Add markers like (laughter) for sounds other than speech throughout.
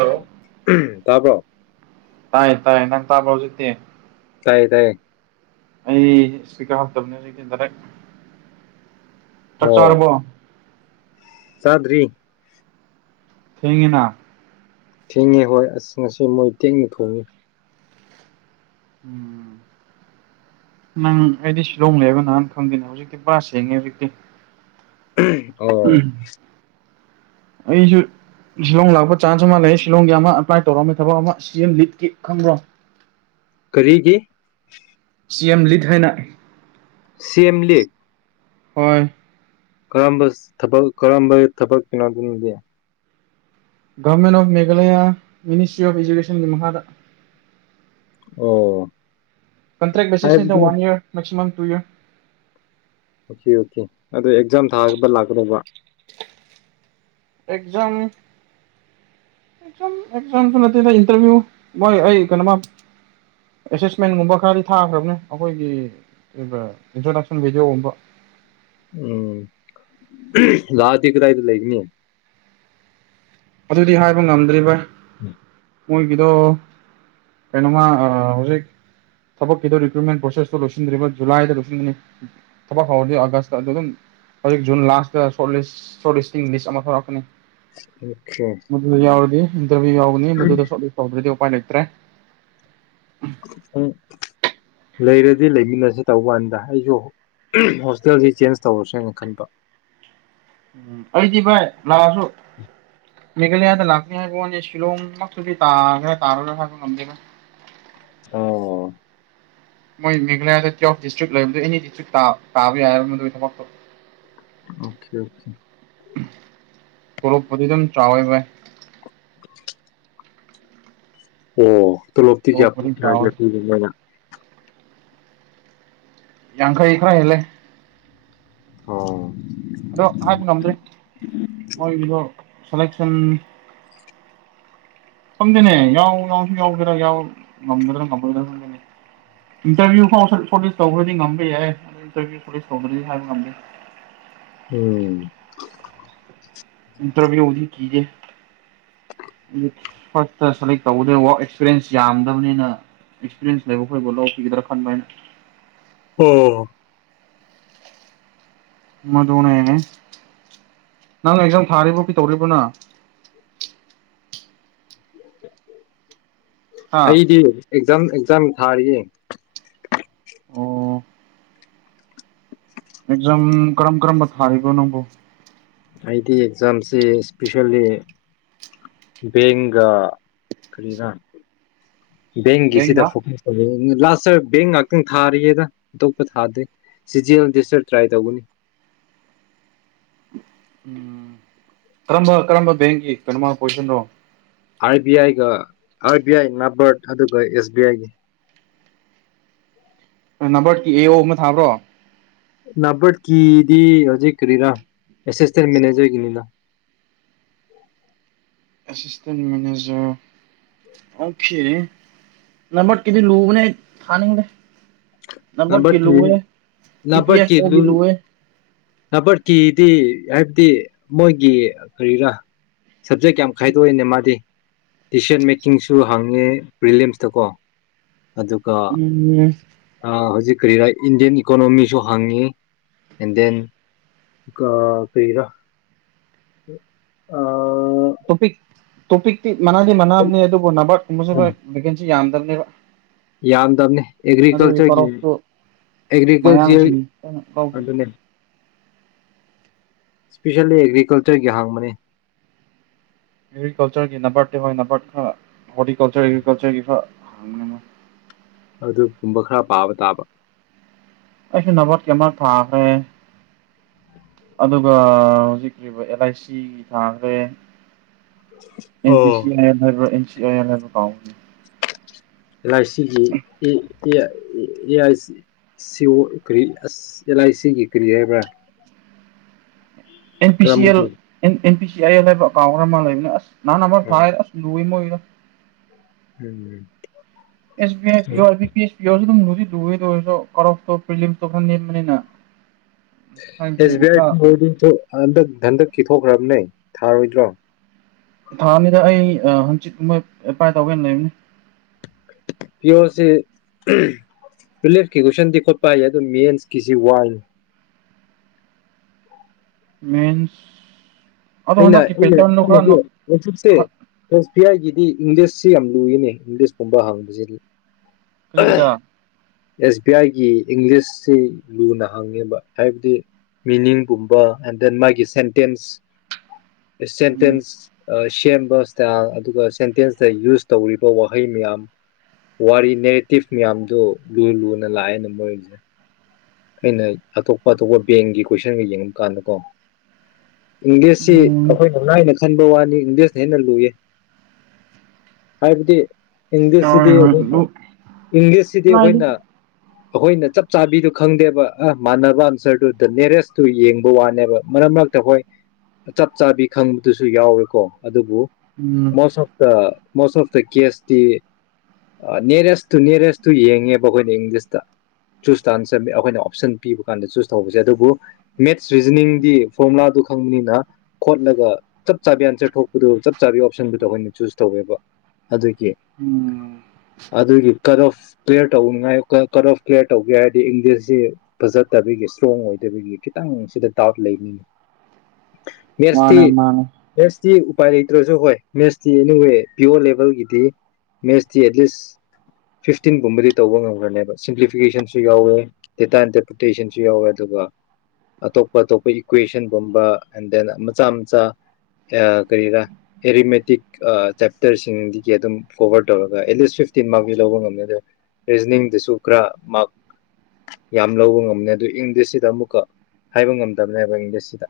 hello ꯇꯥꯕꯔꯣ ꯇꯥꯕ꯭ꯔ ꯍꯧꯖꯤꯛꯇꯦ ꯇꯥꯏꯌꯦ ꯇꯥꯏꯌꯦ ꯑꯩ ꯁꯤꯀꯥ ꯍꯜ ꯇꯕꯅꯦ ꯁꯤ ꯀꯦꯟꯗꯔꯦ ꯆꯛ ꯑꯣ ꯆꯥꯔꯕꯣ ꯆꯥꯗ꯭ꯔꯤ ꯊꯦꯡꯉꯦꯅ ꯊꯦꯡꯉꯤ ꯍꯣꯏ ꯑꯁ ꯉꯁꯤ ꯃꯣꯏ ꯇꯦꯛꯅ ꯊꯣꯡꯏꯤ ꯎꯝ ꯅꯪ ꯑꯩꯗꯤ ꯁꯤꯂꯣꯡ ꯂꯩꯕ ꯅꯍꯥꯟ ꯈꯪꯗꯦꯅꯦ ꯍꯧꯖꯤꯛꯇꯤ ꯕꯥꯁ ꯁꯦꯡꯉꯦ ꯍꯧꯖꯤꯛꯇꯤ ꯑꯣ ꯑꯩꯁꯨ ꯁꯤꯂꯣꯡ ꯂꯥꯛꯄ ꯆꯥꯟꯁ ꯑꯃ ꯂꯩ ꯁꯤꯂꯣꯡꯒꯤ ꯑꯃ ꯑꯦꯄ꯭ꯂꯥꯏ ꯇꯧꯔꯛꯑꯝꯃꯦ ꯊꯕꯛ ꯑꯃ ꯁꯤ ꯂꯤꯠꯀꯤ ꯈꯪꯕ꯭ꯔꯣ (unintelligible) (inaudible) ꯀꯔꯤꯒꯤ ꯁꯤ ꯑꯦꯝ ꯂꯤꯠ ꯍꯥꯏꯅ ꯁꯦꯝꯦꯝꯂꯤ ꯍꯣꯏ ꯀꯔꯝꯕ ꯊꯕꯛ ꯀꯔꯝꯕ ꯊꯕꯛꯀꯤꯅꯣꯗꯨꯅꯗꯤ government of Meghalaya ministry of ꯏꯖꯨꯀꯦꯁꯟꯒꯤ ꯃꯈꯥꯗ ꯑꯣ ꯀꯟꯇ꯭ꯔꯦ ꯕꯦꯁꯤꯁ ꯅꯤꯗ ꯍꯥꯏꯕꯗꯤ ꯋꯥꯟ ꯏꯔ ꯃꯦꯛꯃ ꯇꯨ ꯌꯔ ꯑꯣꯀꯦ ꯑꯣꯀꯦ ꯑꯗꯨ ꯑꯦꯛꯖꯥꯝ ꯊꯥꯕ ꯂꯥꯛꯀꯗꯧꯕ ꯑꯦꯛꯖꯝ ꯏ ꯀꯩꯅꯣ (unintelligible) ꯑꯦꯁꯦꯁꯃꯦꯟꯒꯨꯝꯕ ꯈꯔꯗꯤ ꯊꯥꯈ꯭ꯔꯕꯅꯦ ꯑꯩꯈꯣꯏꯒꯤ ꯏꯟꯇ꯭ꯔꯣꯗꯛꯁꯟ ꯚꯤꯗꯤꯑꯣꯒꯨꯝꯕ (inaudible) ꯎꯝ ꯂꯥꯛꯇ ꯀꯗꯥꯏꯗ ꯂꯩꯒꯅꯤ ꯑꯗꯨꯗꯤ ꯍꯥꯏꯕ ꯉꯝꯗ꯭ꯔꯤ ꯚꯥꯏ ꯎꯝ ꯃꯣꯏꯒꯤꯗꯣ ꯀꯩꯅꯣꯃ ꯍꯧꯖꯤꯛ ꯊꯕꯛꯀꯤꯗꯣ ꯔꯤꯀ꯭ꯔꯨꯠꯃꯦꯟ ꯄ꯭ꯔꯣꯁꯦꯁꯇ ꯂꯣꯏꯁꯤꯟꯗ꯭ꯔꯤꯕ ꯖꯨꯂꯥꯏꯗ ꯂꯣꯏꯁꯤꯟꯅꯤ ꯊꯕꯛ ꯍꯧꯔꯗꯤ ꯑꯥꯒꯁꯇ ꯑꯗꯨ ꯑꯗꯨꯝ ꯍꯧꯖꯤꯛ ꯖꯨꯟ ꯂꯥꯁꯇ ꯆꯣꯠꯂꯤꯁ ꯏ ꯂꯤꯁ ꯑꯃ ꯊꯣꯛꯔꯛꯀꯅꯤ ꯑꯣꯀꯦ ꯃꯗꯨꯗ ꯌꯥꯎꯔꯗꯤ ꯏꯟꯇꯔꯚꯤꯌꯨ ꯌꯥꯎꯒꯅꯤ ꯃꯗꯨꯗ ꯁꯣꯔꯠ ꯂꯤꯁ ꯇꯧꯗ꯭ꯔꯗꯤ ꯎꯄꯥꯏ ꯂꯩꯇ꯭ꯔꯦ ꯎꯝ ꯂꯩꯔꯗꯤ ꯂꯩꯃꯤꯟꯅꯁꯦ ꯇꯧꯕꯥꯟꯗ ꯑꯩꯁꯨ ꯍꯣꯁꯇꯦꯜꯁꯤ ꯆꯦꯟꯖ ꯇꯧꯔꯁꯦꯅ ꯈꯟꯕ ꯑꯩꯗꯤꯚꯥꯏ ꯂꯁꯨꯣ ꯃꯦꯘꯜꯌꯥꯗ ꯂꯥꯛꯀꯅꯤ ꯍꯥꯏꯕ ꯋꯥꯅꯦ ꯁꯤꯂꯣꯡꯃꯛꯇꯨꯗꯤ ꯇꯥ꯭ꯔꯥ ꯇꯥꯔꯔꯥ ꯍꯥꯏꯕ ꯉꯝꯗꯦꯕꯥ ꯑꯣ ꯃꯣꯏ ꯃꯦꯘꯥꯂꯌꯥꯗ ꯇ꯭ ꯑꯣꯐ ꯗꯤꯁꯇ꯭ꯔꯤꯛ ꯂꯩꯕꯗꯨ ꯑꯦꯅꯤ ꯗꯤꯁꯇ꯭ꯔꯤꯛ ꯇꯥꯕ ꯌꯥꯏꯔ ꯃꯗꯨ ꯊꯕꯛꯇ ꯇꯧ ꯑꯣꯀꯦ ꯑꯣꯀꯦ ꯄꯔꯣꯞꯄꯨꯖꯝ ꯆꯥꯎꯏ (inaudible) ꯑꯣ ꯇꯣꯂꯣꯞꯄꯨꯗꯤ ꯇꯣꯂꯣꯇꯤ ꯆꯥꯎꯋꯦ ꯀꯌꯥ ꯌꯥꯥꯡꯈ ꯌꯦ ꯈꯔ ꯍꯦꯂꯦ ꯑꯣ ꯑꯗꯣ ꯍꯥꯏꯕ ꯉꯝꯗ꯭ꯔꯦ ꯃꯣꯏꯒꯤꯗꯣ ꯁꯦꯂꯦꯛꯁꯟ ꯈꯡꯗꯦꯅꯦ ꯌꯥꯎ ꯌꯥꯎꯁꯨ ꯌꯥꯎꯗꯔꯥ ꯌꯥꯎ ꯉꯝꯒꯗ꯭ꯔꯥ ꯉꯝꯃꯗ꯭ꯔꯥ ꯁꯪꯗꯦꯅꯦ ꯏꯟꯇꯔꯚꯤꯌꯨ ꯐꯥꯎ ꯁꯣꯔꯇꯤꯁ ꯇꯧꯈ꯭ꯔꯗꯤ ꯉꯝꯕ ꯌꯥꯏ ꯏꯔꯚ ꯁꯇ ꯇꯧꯗ꯭ꯔꯗꯤ ꯍꯥꯏꯕ ꯉ (inaudible) ꯎꯝ ꯏꯟꯇ꯭ꯔꯚ꯭ꯨꯗꯤ ꯀꯖꯦ ꯐꯥꯔꯁꯇ ꯁꯦꯂꯦꯛ ꯇꯧꯕꯗ ꯋꯥꯛ ꯑꯦꯛꯁꯄꯤꯔꯤꯌꯦꯟꯁ ꯌꯥꯝꯗꯕꯅꯤꯅ ꯑꯦꯛꯁꯄꯤꯔꯤꯌꯦꯟꯁ ꯂꯩꯕ ꯑꯩꯈꯣꯏꯕꯣ ꯂ ꯑꯣꯄꯤꯒꯗ꯭ꯔꯥ ꯈꯟꯕꯅ ꯑꯣꯝ ꯃꯗꯨꯨꯅꯦꯅꯦ ꯅꯪꯅ ꯑꯦꯛꯖꯥꯝ ꯊꯥꯔꯤꯕ ꯀꯩ ꯇꯧꯔꯤꯕꯅꯣ ꯍꯥ ꯑꯩꯗꯤ ꯑꯦꯛꯖꯥꯝ ꯑꯦꯛꯖꯥꯝ ꯊꯥꯔꯤꯌꯦ ꯑꯣ ꯑꯦꯖꯝ ꯀꯔꯝ ꯀꯔꯝꯕ ꯊꯥꯔꯤꯔꯤꯕꯣ ꯅꯪꯕꯨꯣ ꯑꯩꯗꯤ ꯑꯦꯛꯖꯥꯝꯁꯤ ꯏꯁꯄꯤꯁꯦꯜꯂꯤ ꯕꯦꯡꯒꯥ ꯀꯔꯤꯅ ꯕꯦꯡꯒꯤꯁꯤꯗ ꯕꯦꯡꯒ ꯐꯣꯀꯁ ꯇꯧ ꯂꯥꯁꯔ ꯕꯦꯡ ꯉꯍꯥꯛꯇꯪ ꯊꯥꯔꯤꯌꯦꯗ ꯑꯇꯣꯞꯄ ꯊꯥꯗꯦ ꯁꯤꯖꯤ ꯑꯃꯗꯤꯁꯔ ꯇ꯭ꯔꯥꯏ ꯇꯧꯕꯅꯤ (inaudible) ꯎꯝ ꯀꯔꯝꯕ ꯀꯔꯝꯕ ꯕꯦꯡꯀꯤ ꯀꯩꯅꯃ position to R B I ꯅꯕꯔꯠ ꯑꯗꯨꯒ ꯑꯦꯁ ꯕꯤ ꯑꯥꯏꯒꯤ ꯅꯝꯕꯔꯠꯀꯤ ꯑꯦ ꯑꯣ ꯑꯃ ꯊꯥꯕ꯭ꯔꯣ ꯚꯔꯠꯀꯤꯗꯤ ꯍꯧꯖꯤꯛ ꯀꯔꯤꯔꯥ ꯑꯦꯁꯤꯁꯇꯦꯟ ꯃꯦꯅꯦꯖꯔꯒꯤꯅꯤꯅ (inaudible) ꯑꯦꯇꯦꯟ ꯃꯅꯦꯖꯔ ꯑꯣ ꯅꯝꯕ ꯀꯗꯤ ꯂꯨꯕꯅꯦ ꯊꯥꯅꯤꯡꯗꯦ ꯅꯝꯕꯀꯤ ꯂꯦ ꯅꯥꯕꯔꯠꯀꯤ ꯏ ꯄꯤ ꯑꯦꯐ ꯑꯣꯒꯤ ꯂꯦ ꯕꯔꯀꯤꯗꯤ ꯍꯥꯏꯕꯗꯤ ꯃꯣꯏꯒꯤ ꯀꯔꯤꯔꯥ ꯁꯞꯖꯦꯛ ꯌꯥꯝ ꯈꯥꯏꯗꯣꯛꯏꯅꯦ ꯃꯥꯗꯤ ꯇꯤꯁꯟ ꯃꯦꯀꯤꯡꯁꯨ ꯍꯥꯡꯉꯦ ꯄ꯭ꯔꯤꯂꯤꯌꯝꯁꯇꯀꯣ ꯑꯗꯨꯒ ꯎꯝ ꯍꯧꯖꯤꯛ ꯀꯔꯤꯔ ꯏꯟꯗꯤꯌꯟ ꯏꯀꯣꯅꯣꯃꯤꯁꯨ ꯍꯪꯉꯤ ꯑꯦꯟ ꯗꯦꯟ ꯑ ꯀꯩꯔ ꯑ ꯇꯣꯄꯤꯛ ꯇꯣꯄꯤꯛꯇꯤ ꯃꯅꯥꯗꯤ ꯃꯅꯥꯅꯕꯅꯦ ꯑꯗꯨꯕꯨ ꯅꯕꯥꯠꯀꯨꯝꯕꯁꯤ ꯚꯦꯀꯦꯟꯁꯤ ꯌꯥꯝꯗꯕꯅꯦꯕ ꯌꯥꯝꯗꯕꯅꯤ ꯑꯗꯨꯒꯤ ꯑꯦꯒ꯭ꯔꯤꯀꯜꯆꯔꯒꯤ ꯀꯣꯔꯁꯇꯨ ꯑꯦꯒ꯭ꯀꯜꯆꯔꯦꯜ ꯃꯌꯥꯡꯁꯤꯡ ꯀꯟꯅ ꯂꯧꯈꯤꯕ ꯑꯗꯨꯅꯦ ꯏꯁꯄꯤꯁꯦꯜꯂꯤ ꯑꯦꯒ꯭ꯔꯤꯀꯜꯆꯔꯒꯤ ꯍꯥꯡꯕꯅꯤ ꯑꯦꯒ꯭ꯔꯤꯀꯜꯆꯔꯒꯤ ꯅꯥꯄꯥꯔꯠꯇꯦ ꯍꯣꯏ ꯅꯥꯄꯥꯛꯔꯠ ꯈꯔ ꯍꯣꯔꯇꯤꯀꯜꯆꯔ ꯑꯦꯒ꯭ꯔꯤꯀꯜꯆꯔꯒꯤ ꯈꯔ ꯑꯥꯡꯅ ꯑꯃ ꯑꯗꯨꯒꯨꯝꯕ ꯈꯔ ꯄꯥꯕ ꯇꯥꯕ ꯑꯩ ꯁ ꯅꯕꯠ ꯀꯤ ꯑꯃ ꯊꯥꯈ꯭ꯔꯦ ꯑꯗꯨꯒ ꯍꯧꯖꯤꯛꯔꯤꯕ ꯑꯦꯜ ꯑꯥꯏ ꯁꯤ ꯊꯥꯈ꯭ꯔꯦ ꯑꯦꯟ ꯄꯤ ꯑꯣ ꯁꯤꯥꯏ ꯑꯦ ꯑꯦꯟ ꯁꯤꯥꯏ ꯍꯥꯏꯕ ꯀꯥꯎ ꯂꯥꯏꯁꯤꯒꯤ ꯑꯦꯏ ꯁꯤ ꯑꯣ ꯀꯔꯤ ꯑꯁ ꯑꯦꯜ ꯑꯥꯏ ꯁꯤꯒꯤ ꯀꯔꯤ ꯍꯥꯏꯕ꯭ꯔꯥ ꯑꯦꯟ ꯄꯤ ꯁꯤ ꯀꯔꯝꯕ L N P C I L ꯍꯥꯏꯕ ꯑꯦꯀꯥꯎꯟ ꯈꯔ ꯑꯃ ꯂꯩꯕꯅꯦ ꯑꯁ ꯅ ꯅ ꯑꯃ ꯊꯥꯏ ꯂꯨꯏ ꯃꯣꯏꯒꯤꯗꯣ ꯎꯝ ꯑꯦꯁ ꯕꯤ ꯑꯥꯏ ꯄꯤꯑꯣ ꯑꯥꯢ ꯕꯤ ꯄꯤ ꯑꯦꯁ ꯄꯤꯌꯣꯁꯨ ꯑꯗꯨꯝ ꯂꯨꯗꯤ (unintelligible) ꯑꯦꯁ ꯍꯥꯏꯗꯤ ꯕꯤ ꯈꯔ ꯑꯥꯏꯡꯁꯨ ꯍꯟꯗꯛ ꯍꯟꯗꯛ ꯀꯤꯊꯣꯛꯈ꯭ꯔꯕꯅꯦ ꯊꯥꯔꯣꯏꯗ꯭ꯔꯣ ꯊꯥꯅꯤꯗ ꯑꯩ ꯍꯪꯆꯤꯠꯀꯨꯝꯕꯣꯏ ꯑꯦꯄ꯭ꯂꯥꯏ ꯇꯧꯕꯦꯅ ꯂꯩꯕꯅꯤ ꯁꯤꯔꯤ ꯂꯦꯐꯀꯤ ꯀꯣꯏꯁꯟꯗꯤ ꯈꯣꯠꯄ ꯍꯥꯏꯌꯦ ꯑꯗꯨ ꯃꯦꯟꯁꯀꯤꯁꯤ ꯋꯥꯏꯅꯤ ꯃꯦꯟꯁ ꯑꯗꯣ ꯑꯩꯅ ꯍꯟꯗꯛꯀꯤ ꯄꯦꯇꯔꯟꯗꯣ ꯈꯔ ꯑꯆꯁꯦ ꯑꯦꯁ ꯕꯤ ꯑꯥꯏꯒꯤ ꯏꯪꯂꯤꯁꯁꯤ ꯌꯥꯝ ꯂꯨꯏꯅꯦ ꯏꯪꯂꯤꯁꯀꯨꯝꯕ ꯍꯥꯡꯕꯁꯤ ꯀꯔꯤꯒꯤꯗ ꯑꯦꯁ ꯕꯤ ꯑꯥꯏꯒꯤ ꯏꯪꯂꯤꯁꯁꯤ ꯂꯨꯅ ꯍꯪꯉꯦꯕ ꯍꯥꯏꯕꯗꯤ ꯃꯤꯅꯤꯡꯒꯨꯝꯕ ꯑꯦꯟ ꯗꯦꯟ ꯃꯥꯒꯤ ꯁꯦꯟꯇꯦꯟꯁ ꯎꯝ ꯁꯦꯟꯇꯦꯟ ꯁꯦꯝꯕ ꯏꯁꯇꯥꯏꯜ ꯑꯗꯨꯒ ꯁꯦꯟꯇꯦꯟꯁꯇ ꯌꯨꯁ ꯇꯧꯔꯤꯕ ꯋꯥꯍꯩ ꯃꯌꯥꯝ ꯋꯥꯔꯤ ꯅꯦꯔꯦꯇꯤꯞ ꯃꯌꯥꯝꯗꯣ ꯂꯨꯅ ꯂꯨꯅ ꯂꯥꯛꯑꯦꯅ ꯃꯣꯏꯁꯦ ꯑꯩꯅ ꯑꯇꯣꯞꯄ ꯑꯇꯣꯞꯄ ꯕꯦꯡꯒꯤ ꯀꯣꯏꯁꯟꯒ ꯌꯦꯡꯕ ꯀꯥꯟꯗꯀꯣ ꯏꯪꯂꯤꯁꯁꯤ ꯎꯝ ꯑꯩꯈꯣꯏꯅ ꯍꯥꯏꯅ ꯈꯟ ꯋꯥꯅꯤ ꯏꯪꯂꯤꯁꯅ ꯍꯦꯟꯅ ꯂꯨꯌꯦ ꯍꯥꯏꯕꯗꯤ ꯏꯪꯂꯤꯁꯁꯤꯗꯤ ꯍꯣꯏ ꯍꯣꯏ ꯑꯩꯈꯣꯏꯅ ꯑꯗꯨ ꯏꯪꯂꯤꯁꯁꯤꯗꯤ ꯂꯥꯏꯗ ꯑꯩꯈꯣꯏꯅ ꯑꯩꯈꯣꯏꯅ ꯆꯞ ꯆꯥꯕꯤꯗꯨ ꯈꯪꯗꯦꯕ ꯑ ꯃꯥꯟꯅꯕ ꯑꯟꯁꯔꯗꯨ ꯗ ꯅꯦꯔꯦꯁ ꯇꯨ ꯌꯦꯡꯕ ꯋꯥꯅꯦꯕ ꯃꯔꯛ ꯃꯔꯛꯇ ꯍꯣꯏ ꯆꯞ ꯆꯥꯕꯤ ꯈꯪꯕꯗꯨꯁꯨ ꯌꯥꯎꯋꯦꯀꯣ ꯑꯗꯨꯕꯨ ꯎꯝ most of the most of the case ꯇꯤ ꯅꯤꯌꯔꯦꯁꯇꯨ ꯅꯤꯌꯔꯦꯁꯇꯨ ꯌꯦꯡꯉꯦꯕ ꯑꯩꯈꯣꯏꯅ ꯏꯪꯂꯤꯁꯇ ꯆꯨꯁꯇꯥꯟ ꯑꯩꯈꯣꯏꯅ ꯑꯣꯞꯁꯟ ꯄꯤꯕ ꯀꯥꯟꯗ ꯆꯨꯁ ꯇꯧꯕꯁꯦ ꯑꯗꯨꯕꯨ ꯃꯦꯠꯁ ꯔꯤꯖꯅꯤꯡꯗꯤ ꯐꯣꯔꯃꯨꯂꯥꯗꯨ ꯈꯪꯕꯅꯤꯅ ꯈꯣꯠꯂꯒ ꯆꯞ ꯆꯥꯕꯤ ꯑꯟꯁꯔ ꯊꯣꯛꯄꯗꯨ ꯆꯞ ꯆꯥꯕꯤ ꯑꯣꯞꯁꯟꯗꯨꯗꯣ ꯑꯩꯈꯣꯏꯅ ꯆꯨꯁ ꯇꯧꯋꯦꯕ ꯑꯗꯨꯒꯤ ꯎꯝ ꯑꯗꯨꯒꯤ ꯀꯠ ꯑꯣꯐ ꯀꯂꯤꯌꯥꯔ ꯇꯧ ꯀꯔ ꯑꯣꯐ ꯀꯂꯤꯌꯥꯔ ꯇꯧꯒꯦ ꯍꯥꯏ ꯗꯤ ꯏꯪꯂꯤꯁꯁꯤ ꯐꯖꯠꯇꯕꯒꯤ ꯏꯁꯇ꯭ꯔꯣꯡ ꯑꯣꯏꯗꯕꯒꯤ ꯈꯤꯇꯪ ꯁꯤꯗ ꯗꯥꯎꯠ ꯂꯩꯅꯤꯅꯤ ꯃꯦꯁꯇꯤ ꯃꯥꯅꯦ ꯃꯥꯅꯦ ꯁꯤ ꯎꯄꯥꯏ ꯂꯩꯇ꯭ꯔꯁꯨ ꯍꯣꯏ ꯃꯦꯠꯁꯇꯤ ꯑꯦꯅꯤꯋꯦ ꯄꯤꯌꯣ ꯂꯦꯚꯦꯜꯒꯤꯗꯤ ꯃꯦꯠꯁꯇꯤ ꯑꯦꯠꯂꯤꯁ ꯐꯤꯐꯇꯤꯟꯒꯨꯝꯕꯗꯤ ꯇꯧꯕ ꯉꯝꯈ꯭ꯔꯅꯦꯕ ꯁꯤꯝꯄ꯭ꯂꯤꯐꯤꯀꯦꯁꯟ ꯌꯥꯎꯋꯦ ꯗꯥꯇꯥ ꯏꯟꯇꯔꯄꯤꯇꯦꯁꯟꯁꯨ ꯌꯥꯎꯋꯦ ꯑꯗꯨꯒ ꯑꯇꯣꯞ ꯑꯇꯣꯞꯄ ꯏꯀ꯭ꯋꯦꯁꯟꯒꯨꯝꯕ ꯑꯦꯟ ꯗꯦꯟ ꯃꯆꯥ ꯃꯆꯥ ꯀꯔꯤꯔꯥ ꯑꯦꯔꯤꯃꯦꯇꯤꯛ ꯆꯦꯞꯇꯔꯁꯤꯡꯗꯒꯤ ꯑꯗꯨꯝ ꯀꯣꯚꯔ ꯇꯧꯔꯒ ꯑꯦꯠꯂꯤꯁ ꯐꯤ ꯐꯤꯐꯇꯤꯟ ꯃꯥꯔꯛꯗꯤ ꯂꯧꯕ ꯉꯝꯃꯦ ꯑꯗꯣ ꯔꯤꯖꯅꯤꯡꯗꯨꯁꯨ ꯈꯔ ꯃꯥꯔꯛ (unintelligible) ꯌꯥꯝ ꯂꯧꯕꯥ ꯉꯝꯅꯦ ꯑꯗꯨ ꯏꯪꯂꯤꯁꯁꯤꯗ ꯑꯃꯨꯛꯀ ꯍꯥꯏꯕ ꯉꯝꯗꯕꯅꯦꯕ ꯏꯪꯂꯤꯁꯁꯤꯗꯥ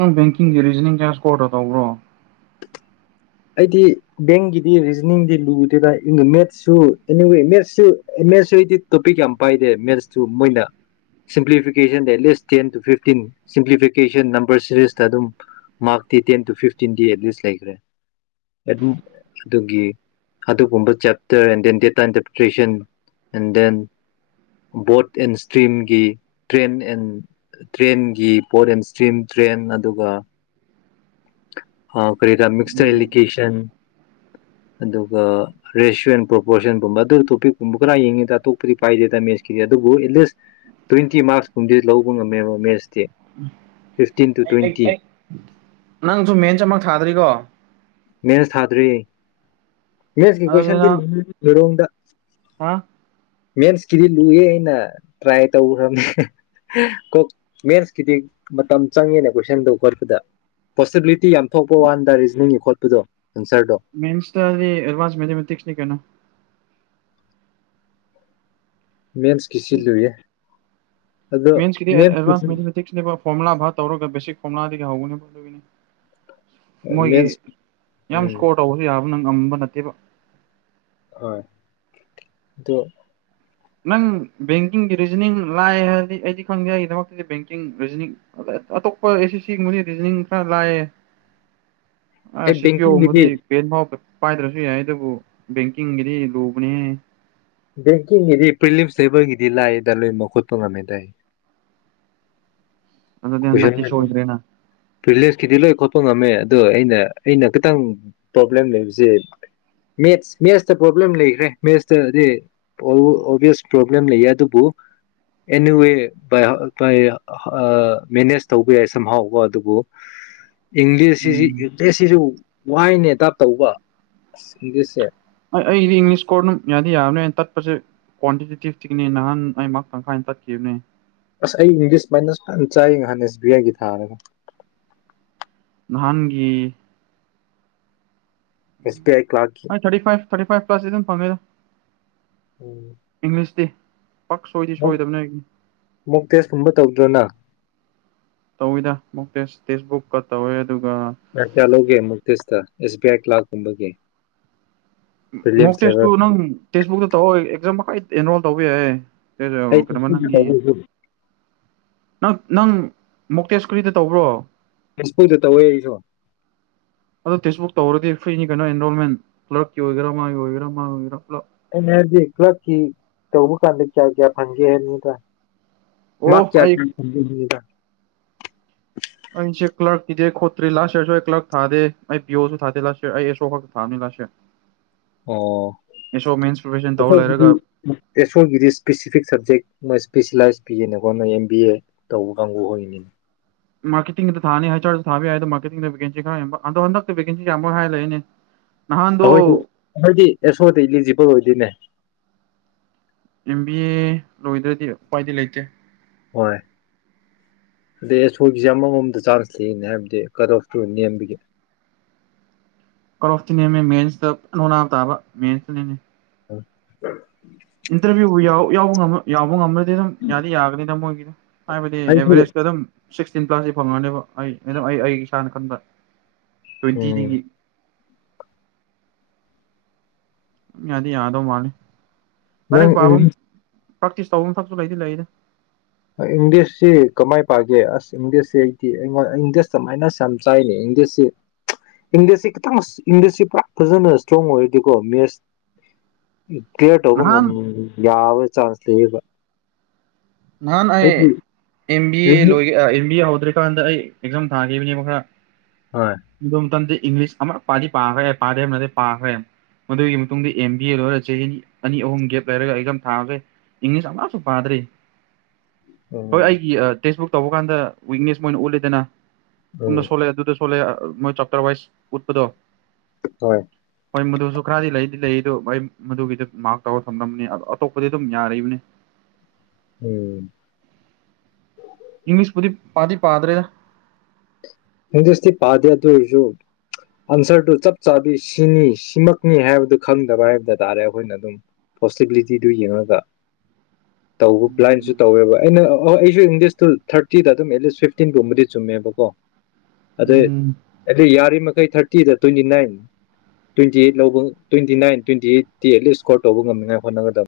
ꯎꯝ ꯕꯦꯡꯀꯤꯡꯒꯤ ꯔꯤꯖꯅꯤꯡ ꯀ꯭ꯔꯥꯁ ꯀ꯭ꯔꯣꯁꯇ ꯇꯧꯕ꯭ꯔꯣ (unintelligible) ꯑꯩꯗꯤ ꯕꯦꯡꯒꯤꯗꯤ ꯔꯤꯖꯅꯤꯡꯗꯤ ꯂꯨꯗꯦꯗꯥ ꯃꯦꯠꯁꯨ ꯑꯦꯅꯤꯋꯦ ꯃꯦꯠꯁꯤ ꯃꯦꯠꯗꯤ ꯇꯣꯄꯤꯛ ꯌꯥꯝ ꯄꯥꯏꯗꯦ ꯃꯦꯠꯁꯇꯨ ꯃꯣꯏꯅ ꯁꯤꯝꯄ꯭ꯂꯤꯐꯤꯀꯦꯁꯟꯗ at least ten to fifteen simplification number ꯁꯤꯔꯤꯁꯇ ꯑꯗꯨꯝ ꯃꯥꯔꯛꯇꯤ ꯇꯦꯟ ꯇꯨ ꯐꯤꯐꯇꯤꯟꯗꯤ ꯑꯦꯠꯂꯤꯁ ꯂꯩꯈ꯭ꯔꯦ ꯑꯗꯨꯒꯤ ꯑꯗꯨꯒꯨꯝꯕ chapter and then data interpretation and then boat and ꯏꯁꯇ꯭ꯔꯤꯝꯒꯤ ꯇ꯭ꯔꯦꯟ ꯑꯦꯟ ꯇ꯭ꯔꯦꯟꯒꯤ ꯕꯣꯠ ꯑꯦꯟ ꯏꯁꯇ꯭ꯔꯤꯝ ꯇ꯭ꯔꯦꯟ ꯑꯗꯨꯒ ꯑꯥ ꯀꯔꯤꯔꯉ ꯃꯤꯁꯇꯔ ꯎꯝ ꯑꯦꯂꯤꯀꯦꯁꯟ ꯑꯗꯨꯒ ꯔꯦꯁꯤꯑꯣ ꯑꯦꯟ ꯄ꯭ꯔꯣꯄꯣꯁꯟꯒꯨꯝꯕ ꯑꯗꯨ ꯇꯣꯄꯤꯛꯀꯨꯝꯕ ꯈꯔ ꯌꯦꯡꯉꯤꯗ ꯑꯇꯣꯞꯄꯗꯤ ꯄꯥꯏꯗꯦꯗꯥ ꯃꯦꯠꯁꯀꯤꯗꯤ ꯑꯗꯨꯕꯨ ꯑꯦꯠꯂꯤꯁ ꯇ꯭ꯋꯦꯟꯇꯤ ꯃꯥꯔꯛꯁ ꯀꯨꯝꯕꯗꯤ ꯂꯧꯕ ꯉꯝꯃꯦꯕ ꯃꯦꯠꯁꯇꯤ ꯐꯤꯐꯇꯤꯟ ꯇꯨ ꯑꯩ ꯑꯩ ꯇ꯭ꯋꯦꯟꯇꯤ ꯑꯩ ꯅꯪꯁꯨ ꯃꯦꯟꯁ ꯑꯃ ꯊꯥꯗ꯭ꯔꯤꯀꯣ ꯃꯦꯁ ꯊꯥꯗ꯭ꯔꯤ ꯃꯦꯠꯁꯀꯤ ꯑꯗꯨꯗꯤ ꯀꯣꯏꯁꯟꯗꯤ ꯍꯣꯏꯔꯣꯡꯗ ꯅꯪ ꯃꯦꯟꯁꯀꯤꯗꯤ ꯂꯨꯌꯦ ꯑꯩꯅ ꯇ꯭ꯔꯥꯏ ꯇꯧꯈ꯭ꯔꯕꯅꯦ ꯀꯣ ꯃꯦꯠꯁꯀꯤꯗꯤ ꯃꯇꯝ ꯆꯪꯉꯦꯅ ꯀꯣꯏꯁꯟꯗꯨ ꯍꯣꯠꯄꯗ ꯄꯣꯁꯤꯕꯤꯂꯤꯇꯤ ꯌꯥꯝ ꯊꯣꯛꯄ ꯋꯥꯟꯗ ꯔꯤꯖꯅꯤꯡꯒꯤ ꯍꯣꯠꯄꯗꯣ ꯃꯦꯁꯇꯗꯤ ꯑꯦꯚꯁ ꯃꯦꯊꯃꯦꯇꯁ ꯀꯩꯅꯣ ꯃꯦꯟꯁꯀꯤꯁꯤ ꯂꯨꯏꯌꯦ ꯑꯗꯣ ꯃꯦꯟꯁꯀꯤꯗꯤ ꯃꯦꯟꯁ ꯑꯦꯕꯥꯁ ꯃꯦꯊꯃꯦꯇꯤꯁꯅꯦꯕ ꯐꯣꯔꯃꯨꯂꯥ ꯇꯧꯔꯒ ꯕꯦꯁꯤꯛ ꯐꯣꯔꯃꯨꯂꯥꯗꯒꯤ ꯍꯧꯕꯅꯦꯕ ꯑꯗꯨꯒꯤꯅꯤ ꯃꯣꯏꯒꯤ ꯃꯦꯟꯁ ꯌꯥꯝ ꯎꯝ ꯏꯁꯀꯣꯔ ꯇꯧꯕꯁꯨ ꯌꯥꯕ ꯉꯝꯕꯁꯨ ꯅꯠꯇꯦꯕꯥ ꯍꯣꯏ ꯅꯪ ꯕꯦꯡꯀꯤꯡꯒꯤ ꯔꯤꯖꯅꯤꯡ ꯂꯥꯛꯑꯦ ꯍꯥꯏꯔꯗꯤ ꯑꯩꯗꯤ ꯈꯪꯗꯦ ꯑꯩꯒꯤꯗꯃꯛꯇꯗꯤ ꯕꯦꯡꯀꯤꯡ ꯔꯤꯖꯅꯤꯡ ꯑꯇꯣꯞꯄ ꯑꯦꯁꯤꯁꯤ ꯒꯨꯝꯕꯅꯤ ꯔꯤꯖꯅꯤꯡ ꯈꯔ ꯂꯥꯏꯑꯦ ꯑꯩ ꯑꯔꯁꯤꯄꯤꯌꯣ ꯕꯦꯡꯀꯤꯡꯒꯤꯗꯤ ꯐꯥꯎꯕꯗꯤ ꯕꯦꯡ ꯐꯥꯎꯗ ꯄꯥꯏꯗ꯭ꯔꯁꯨ ꯌꯥꯏ ꯑꯗꯨꯕꯨ ꯕꯦꯡꯀꯤꯡꯒꯤꯗꯤ ꯂꯨꯕꯅꯤꯍꯦ ꯕꯦꯡꯀꯤꯒꯤꯗꯤ ꯄ꯭ꯔꯤꯂꯤꯞꯁ ꯂꯩꯕꯒꯤꯗꯤ ꯂꯥꯏ ꯗ ꯂꯣꯏꯃꯛ ꯍꯣꯠꯄ ꯉꯝꯃꯦꯗꯥ ꯑꯗꯨꯗꯤ ꯍꯟꯗꯛꯇꯤ ꯁꯣꯏꯗ꯭ꯔꯦ ꯅꯪ ꯄ꯭ꯔꯤꯂꯤꯞꯁꯀꯤꯗꯤ ꯂꯣꯏ ꯈꯣꯠꯄ ꯉꯝꯃꯦ ꯑꯗꯣ ꯑꯩꯅ ꯑꯩꯅ ꯈꯤꯇꯪ ꯄ꯭ꯔꯣꯕ꯭ꯂꯦꯝ ꯂꯩꯕꯁꯦ ꯃꯦꯠꯁ ꯃꯦꯠꯁꯇ ꯄ꯭ꯔꯣꯕ꯭ꯂꯦꯝ ꯂꯩꯈ꯭ꯔꯦ ꯃꯦꯠꯁꯇꯗꯤ ꯑꯣꯚꯌꯁ ꯄ꯭ꯔꯣꯕ꯭ꯂꯦꯝ ꯂꯩꯌꯦ ꯑꯗꯨꯕꯨ ꯑꯦꯅꯤꯋꯦ ꯕꯥ ꯕꯥ ꯃꯦꯅꯦꯖ ꯇꯧꯕ ꯌꯥꯏ ꯁꯝ ꯍꯥꯎ ꯕꯠ ꯑꯗꯨꯕꯨ ꯏꯪꯂꯤꯁ ꯎꯝ ꯁꯤ (unintelligible) ꯋꯥꯏꯅꯦ ꯇꯥꯏꯞ ꯇꯧꯕ (unintelligible) ꯑꯩꯗꯤ ꯏꯪꯂꯤꯁ ꯀꯣꯔꯠꯅꯝ ꯌꯥꯗꯤ ꯌꯥꯕꯅꯦ ꯇꯠꯄꯁꯦ ꯀ꯭ꯋꯥꯟꯇꯤꯇꯤꯇꯤꯛꯅꯤ ꯅꯍꯥꯟ ꯑꯩꯃꯛ ꯇꯪꯈꯥꯏ ꯃ ꯇꯠꯈꯤꯕꯅꯤ ꯑꯁ ꯑꯩ ꯏꯪꯂꯤꯁ ꯃꯥꯏꯅꯁ ꯐꯖꯟ ꯆꯥꯏ ꯅꯍꯥꯟ ꯑꯦꯁ ꯕꯤ ꯑꯥꯏꯒꯤ ꯊꯥꯔꯒ ꯅꯍꯥꯟꯒꯤ ꯑꯦꯁ ꯕꯤ ꯑꯥꯏ ꯀ꯭ꯂꯥꯔꯛꯀꯤ thirty five thirty five plus T ꯑꯗꯨꯝ ꯐꯪꯅꯤꯗ ꯎꯝ ꯏꯪꯂꯤꯁꯇꯤ ꯄꯛ ꯁꯣꯏꯗꯤ ꯁꯣꯏꯗꯕꯅꯦ ꯑꯩꯒꯤ ꯃꯣꯛ ꯇꯦꯁꯀꯨꯝꯕ ꯇꯧꯗ꯭ꯔꯣ ꯅꯪ ꯇꯧꯏꯗ ꯃꯣꯛ ꯇꯦꯁ ꯇꯦꯏꯁꯕꯨꯛꯀ ꯇꯧꯑꯦ ꯀꯌꯥ ꯀꯌꯥ ꯂꯧꯒꯦ ꯃꯣꯛ ꯇꯦꯏꯁ ꯇ ꯑꯦꯁ ꯕꯤ ꯑꯥꯏ ꯀ꯭ꯂ ꯀꯨꯝꯕꯒꯤ ꯃꯣꯛ ꯇꯦꯁꯇꯨ ꯅꯪ ꯇꯦꯛꯁꯕꯨꯛꯇ ꯇꯧ ꯑꯦꯛꯖꯥꯝ ꯃꯈꯥꯏ ꯑꯦꯟꯔꯣꯜ ꯇꯧꯕ ꯌꯥꯏꯦ ꯑꯩ ꯑꯣ ꯀꯩꯅꯃ ꯇꯦꯖꯄꯨꯔꯗ ꯅꯪꯒꯤ ꯇꯧꯋꯦ ꯑꯩꯁꯨ ꯅꯪ ꯅꯪ ꯃꯣꯛꯇꯦꯁꯀꯨꯔꯤꯗ ꯇꯧꯕ꯭ꯔꯣ ꯁꯄꯨꯗ ꯇꯧꯋꯦ ꯑꯩꯁ‌ꯣ ꯑꯗꯣ ꯇꯦꯛꯁꯕꯨꯛ ꯇꯧꯔꯗꯤ ꯐꯅꯤ ꯀꯩꯅꯣ ꯑꯦꯟꯔꯣꯜꯃꯦꯟ ꯀ꯭ꯂꯞꯀꯤ ꯑꯣꯏꯒꯦꯔꯥ ꯃꯥꯒꯤꯒꯦꯔꯥ ꯃꯥꯒꯤ ꯑꯣꯏꯒꯦꯔꯥ ꯄꯨ ꯃ ꯗꯈꯂ ꯀ ꯇꯧꯕ ꯀꯥꯟꯗ ꯀꯌꯥ ꯀꯌꯥ ꯐꯪꯒꯦ ꯍꯥꯏꯅꯤ ꯇ ꯑꯣ ꯃꯥꯛ ꯀꯌꯥ ꯑꯩ ꯀꯌꯥ ꯑꯩꯁꯦ ꯀ꯭ꯂꯔꯛꯀꯤꯗꯦ ꯈꯣꯠꯇ꯭ꯔꯤ ꯂꯥꯁ ꯌꯔꯁꯨ ꯑꯩ ꯀ꯭ꯂꯔꯛ ꯊꯥꯗꯦ ꯑꯩ ꯕꯤꯌꯁꯨ ꯊꯥꯗꯦ ꯂꯥꯁ ꯌꯔ ꯑꯩ ꯑꯦꯁ ꯑꯣ ꯈꯛꯇ ꯊꯥꯕꯅ‌ꯦ ꯑꯥꯁ ꯑꯣ ꯇꯧꯔ ꯑꯩꯈꯣꯏꯒꯤꯗꯤ ꯂꯩꯔꯒ ꯏꯁꯣꯏꯒꯤꯗꯤ ꯏꯁꯄꯦꯁꯤꯐꯤꯛ ꯁꯕꯖꯦꯛ ꯅꯣꯏ ꯏꯁꯄꯤꯦꯁꯦꯂꯥꯏꯁ ꯄꯤꯒꯦꯅꯀꯣ ꯅꯣꯏ ꯑꯦꯝ ꯕꯤ ꯑꯦ ꯇꯧꯕ ꯀꯥꯡꯕꯨ ꯍꯔꯤꯅꯤꯅ ꯃꯥꯔꯀꯦꯇꯤꯡꯗ ꯊꯥꯅꯤ ꯍꯥꯏꯁꯨ ꯊꯥꯕ ꯌꯥ ꯍꯥꯏꯗꯣ ꯃꯥꯔꯀꯦꯗꯀꯁꯤ ꯈꯔ ꯑꯟꯗ ꯍꯟꯗꯛꯇꯚꯀꯦꯟꯁꯤ ꯌꯥꯝ ꯍꯥꯏꯔ ꯂꯩꯅꯦ (inaudible) ꯑꯩꯈꯣꯏꯗꯤ ꯑꯩꯈꯣꯏꯗꯤ ꯑꯦꯁꯣꯗ ꯏꯂꯤꯖꯤꯕꯜ ꯑꯣꯏꯗꯣꯏꯅꯦ ꯑꯦꯝ ꯕꯤ ꯑꯦ ꯂꯣꯏꯗ꯭ꯔꯗꯤ ꯎ꯭ꯋꯥꯏꯗꯤ ꯂꯩꯇꯦ ꯍꯣꯏ ꯑꯗꯩ ꯑꯁꯣꯏꯒꯤꯁꯦ ꯑꯃꯃꯝꯗ ꯆꯥꯟꯁ ꯂꯩꯅꯤ ꯍꯥꯏꯕꯗꯤ ꯀꯠ ꯑꯣꯐꯇꯨ ꯅꯦꯝꯕꯒꯤ ꯀꯇꯃꯦ ꯃꯦꯟꯁꯇꯅꯥ ꯇꯥꯕꯦꯟꯇ ꯑꯥ ꯏꯟꯇꯔꯚꯤꯌꯨ ꯌꯥꯎꯕ ꯌꯥꯎꯕ ꯉꯝꯃ ꯑꯗꯨꯝ ꯌꯥꯗꯤ ꯌꯥꯒꯅꯤ ꯅꯃꯣꯏꯒꯤꯗ ꯍꯥꯏꯕꯗꯤ ꯑꯩꯁꯨ ꯑꯦꯚꯔꯦꯁ ꯑꯗꯨꯝ ꯁꯤꯛꯁꯇꯤꯟ ꯄ꯭ꯂꯥꯁꯁꯤ ꯐꯪꯉꯅꯦꯕ ꯑꯩ ꯃꯦꯝ ꯑꯩ ꯑꯩ ꯏꯁꯥꯅ ꯈꯟꯕ ꯎꯝ ꯇ꯭ꯋꯦꯟꯇꯤꯗꯒꯤ ꯑꯗꯤ ꯌꯥꯗ ꯃꯥꯅꯤ ꯅꯪ ꯏꯪ ꯄ꯭ꯔꯥꯛꯇꯤꯁ ꯇꯧꯕ ꯑꯃ ꯊꯛꯁꯨ ꯂꯩꯇ ꯂꯩꯗ ꯏꯪꯂꯤꯁꯁꯤ ꯀꯃꯥꯏꯅ ꯄꯥꯒꯦ ꯑꯁ ꯏꯪꯂꯤꯁꯁꯤ ꯑꯩꯗꯤ ꯑꯩꯉꯣꯟ ꯏꯪꯂꯤꯁ ꯀꯃꯥꯏꯅ ꯌꯥꯝ ꯆꯥꯏꯅꯤ ꯍꯗꯁ ꯏꯪꯗꯦꯁꯁꯤ ꯈꯤꯇꯪ ꯏꯪꯁꯁꯤ ꯄꯨꯔꯥ ꯐꯖꯅ ꯏꯁꯇ꯭ꯔꯣꯡ ꯑꯣꯏꯔꯗꯤꯀꯣ ꯃꯦꯁ ꯀ꯭ꯂꯤꯌꯥꯔ ꯇꯧꯕ ꯉꯝ ꯅꯍꯥꯟ ꯌꯥꯕ ꯆꯥꯟꯁ ꯂꯩꯌꯦꯕ ꯅꯍꯥꯟ ꯑꯩ ꯑꯩꯗꯤ ꯑ‌ꯦꯝꯕꯤ ꯑꯦ ꯂꯣꯏ ꯑꯦ ꯑꯗꯨꯏꯀꯥꯟꯗ ꯑꯩ ꯑꯦꯛꯖꯥꯝ ꯊꯥꯈꯤꯕꯅꯦꯕ ꯈꯔ ꯍꯣꯏ ꯅꯤꯡꯗꯣꯝ ꯃꯇꯝꯗꯤ ꯏꯪꯂꯤꯁ ꯑꯃ ꯄꯗꯤ ꯄꯦ ꯄꯥꯅꯗꯤ ꯄꯥ꯭ꯔꯦ ꯃꯗꯨꯒꯤ ꯃꯇꯨꯡꯗ ꯑꯦꯝ ꯕꯤ ꯑꯦ ꯂꯣꯏꯔ ꯆꯍꯤ ꯑꯅꯤ ꯑꯅꯤ ꯑꯍꯨꯝ ꯒꯦꯞ ꯂꯩꯔꯒ ꯑꯩꯒꯝ ꯊꯥꯒꯦ ꯏꯪꯂꯤꯁ ꯑꯁꯨ ꯄꯥꯗ꯭ꯔꯔꯤ ꯍꯣꯏ ꯎꯝ ꯑꯩꯒꯤ ꯇꯦꯛꯁ ꯕꯨꯛ ꯇꯧꯕ ꯀꯥꯟꯗ ꯋꯤꯛꯅꯦꯁ ꯃꯣꯏꯅ ꯎꯠꯂꯦꯗꯅ ꯎꯝ ꯁꯣꯝꯗ ꯁꯣꯂꯛꯑꯦ ꯑꯗꯨꯗ ꯁꯣꯜꯛꯑꯦ ꯃꯣꯏ ꯆꯥꯞꯇꯔ ꯋꯥꯏꯁ ꯎꯠꯄꯗꯣ ꯍꯣꯏ ꯍꯣꯏ ꯃꯗꯨꯁꯨ ꯈꯔꯗꯤ ꯂꯩꯗꯤ ꯂꯩ ꯑꯗꯨ ꯑꯩ ꯃꯗꯨꯒꯤꯗꯨ ꯃꯥ ꯇꯧꯒ ꯊꯝꯂꯝꯅꯕꯅꯤ ꯑ ꯑꯇꯣꯞꯄꯗꯤ ꯑꯗꯨꯝ ꯌꯥꯔꯤꯕꯅꯤ ꯎꯝ ꯎꯝ ꯌꯃꯤꯁ ꯄꯨꯗꯤ ꯄꯥꯗꯤ ꯄꯥꯗ꯭ꯔꯦꯗ ꯍꯁꯦ ꯄꯥꯗ ꯑꯗꯨꯁꯨ ꯑꯟꯁꯔꯗꯨ ꯆꯞ ꯆꯥꯕꯤ ꯁꯤꯅꯤ ꯁꯤꯃꯛꯅꯤ ꯍꯥꯏꯕꯗꯨ ꯈꯪꯗꯕ ꯍꯥꯏꯕꯗ ꯇꯥꯔꯦ ꯑꯩꯈꯣꯏꯅ ꯑꯗꯨꯝ ꯄꯣꯁꯤꯕꯤꯂꯤꯇꯤꯗꯨ ꯌꯦꯡꯉꯒ ꯇꯧꯕ ꯄ꯭ꯂꯥꯏꯟꯁꯨ ꯎꯝ ꯇꯧꯋꯦꯕ ꯑꯩꯅ ꯑ ꯑꯩꯁꯨ ꯏꯪꯂꯤꯁ ꯇꯨ ꯊꯥꯔꯇꯤꯗ ꯑꯗꯨꯝ ꯑꯦꯠꯂꯤꯁ ꯐꯤꯐꯇꯤꯟꯒꯨꯝꯕꯗꯤ ꯆꯨꯝꯃꯦꯕꯀꯣ ꯑꯗ ꯑꯦꯂꯤ ꯌꯥꯔꯤꯃꯩ ꯊꯥꯔꯇꯤꯗ ꯇ꯭ꯋꯦꯟꯇꯤ ꯅꯥꯏꯟ ꯇ꯭ꯋꯦꯟꯇꯤ ꯑꯩꯠ ꯂꯧꯕ ꯇ꯭ꯋꯦꯟꯇꯤ ꯏꯟ ꯇ꯭ꯋꯦꯟꯇꯤ ꯑꯩꯠꯇꯤꯠꯂꯤ ꯏꯁꯀꯣꯔ ꯇꯧꯕ ꯉꯅꯉꯥꯏ ꯍꯣꯠꯅꯒꯗꯕ